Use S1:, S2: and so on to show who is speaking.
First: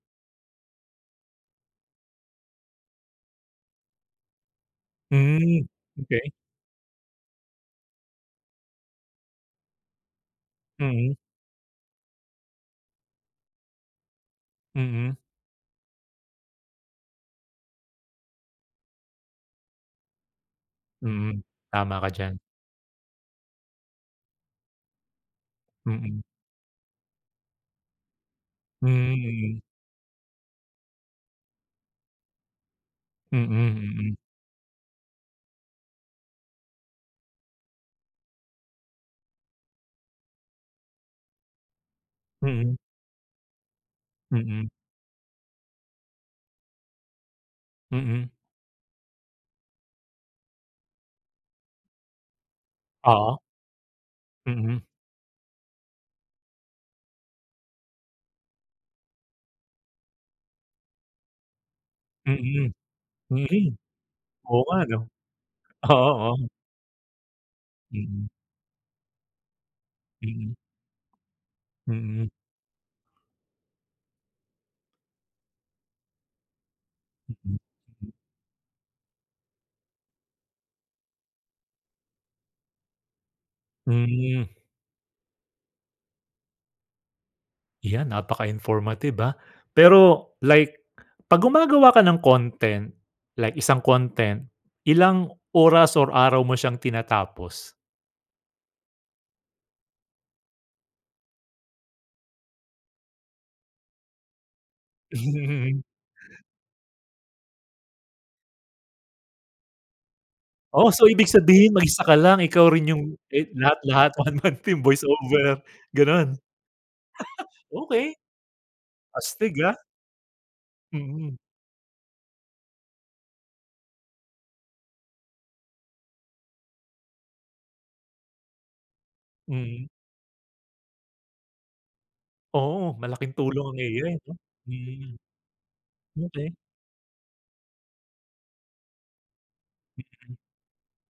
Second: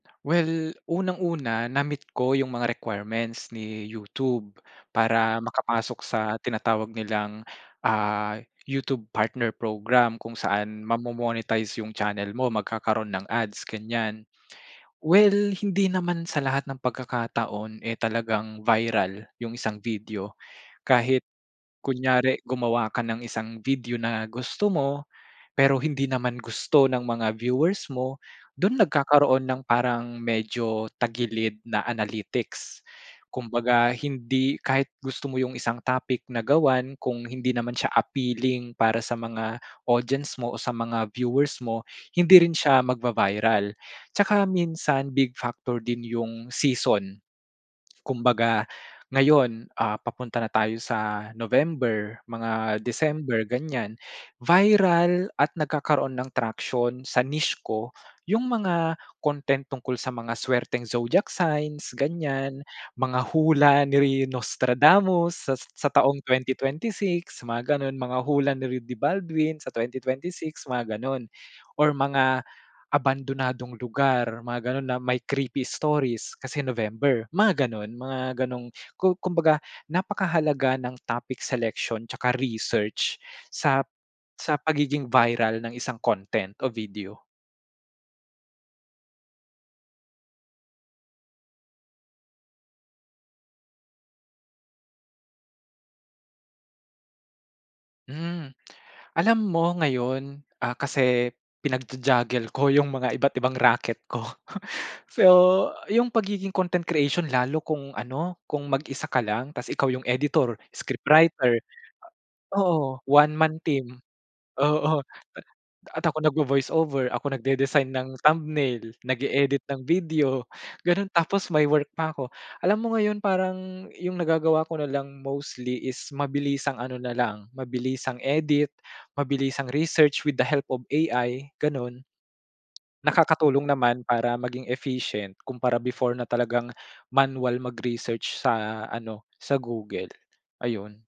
S1: Well unang-una, na-meet ko yung mga requirements ni YouTube para
S2: Hmm,
S1: makapasok sa
S2: okey.
S1: tinatawag nilang, ah, YouTube partner program kung saan mamo
S2: Mm.
S1: monetize yung channel mo, magkakaroon ng ads ganyan.
S2: Mm.
S1: Well, hindi naman sa lahat ng pagkakataon eh talagang viral yung isang video kahit
S2: Mm, tama ka diyan.
S1: kunyari gumawa ka ng isang video na gusto mo, pero hindi
S2: Mm.
S1: naman gusto ng mga viewers mo, do'n
S2: Hmm,
S1: nagkakaroon ng
S2: mm.
S1: parang medyo tagilid na analytics.
S2: Mm,
S1: Kumbaga
S2: mm.
S1: hindi kahit gusto mo yung isang topic na gawan kung hindi naman siya appealing para sa mga audience mo o sa mga viewers mo, hindi rin
S2: Mm.
S1: siya magva-viral. Tsaka
S2: Mm.
S1: minsan big factor din yung season.
S2: Mm.
S1: Kumbaga ngayon, ah, papunta na tayo sa November, mga
S2: Oo.
S1: December ganyan.
S2: Mhm.
S1: Viral at nagkakaroon ng traction sa niche ko yung mga content tungkol sa mga swerteng Zodiac signs, ganyan.
S2: Mm.
S1: Mga
S2: Mhm,
S1: hula ni
S2: oo nga ano.
S1: Nostradamus sa sa
S2: Oo,
S1: taong
S2: oh.
S1: 2026, mga ganon. Mga
S2: Mm.
S1: hula ni Rudy Baldwin sa twenty twenty
S2: Mm.
S1: six, mga ganon. Or
S2: Mm.
S1: mga abandonadong lugar, mga ganon na may creepy stories, kasi November, mga ganon.
S2: [unintelligible]
S1: Mga gano'ng ku kumbaga napakahalaga ng topic selection tsaka research sa
S2: Hmm.
S1: sa pagiging viral ng isang content o video.
S2: Yan, napaka-informative ah. Pero like 'pag gumagawa ka ng content like isang content, ilang oras or araw mo siyang tinatapos?
S1: Hmm. Alam mo ngayon, ah, kasi pinagja-juggle ko yung mga iba't ibang raket ko. So yung pagiging content creation lalo kung ano, kung mag-isa ka lang, tapos ikaw yung editor,
S2: Oh, so ibig
S1: scriptwriter
S2: sabihin mag-isa ka lang.
S1: o
S2: Ikaw
S1: oo,
S2: rin yung
S1: one
S2: e
S1: man team
S2: lahat-lahat. One man team,
S1: oo, a
S2: voice-over,
S1: at ako
S2: ganon?
S1: nagvo-voice-over, ako nagde-design ng
S2: Okey.
S1: thumbnail,
S2: Astig
S1: nag-eedit
S2: ah.
S1: ng video, ganon.
S2: Mhm.
S1: Tapos may work pa ako. Alam mo ngayon, parang yung nagagawa ko na lang mostly is mabilisang ano nalang, mabilisang edit, mabilisang
S2: Mm.
S1: research with the help of AI, ganon.
S2: Oo, malaking tulong
S1: Nakakatulong
S2: ang
S1: naman
S2: AI no,
S1: para maging
S2: mm.
S1: efficient kumpara before na
S2: Okey.
S1: talagang manual mag-research sa ano, sa Google,
S2: [unintelligible]
S1: ayun.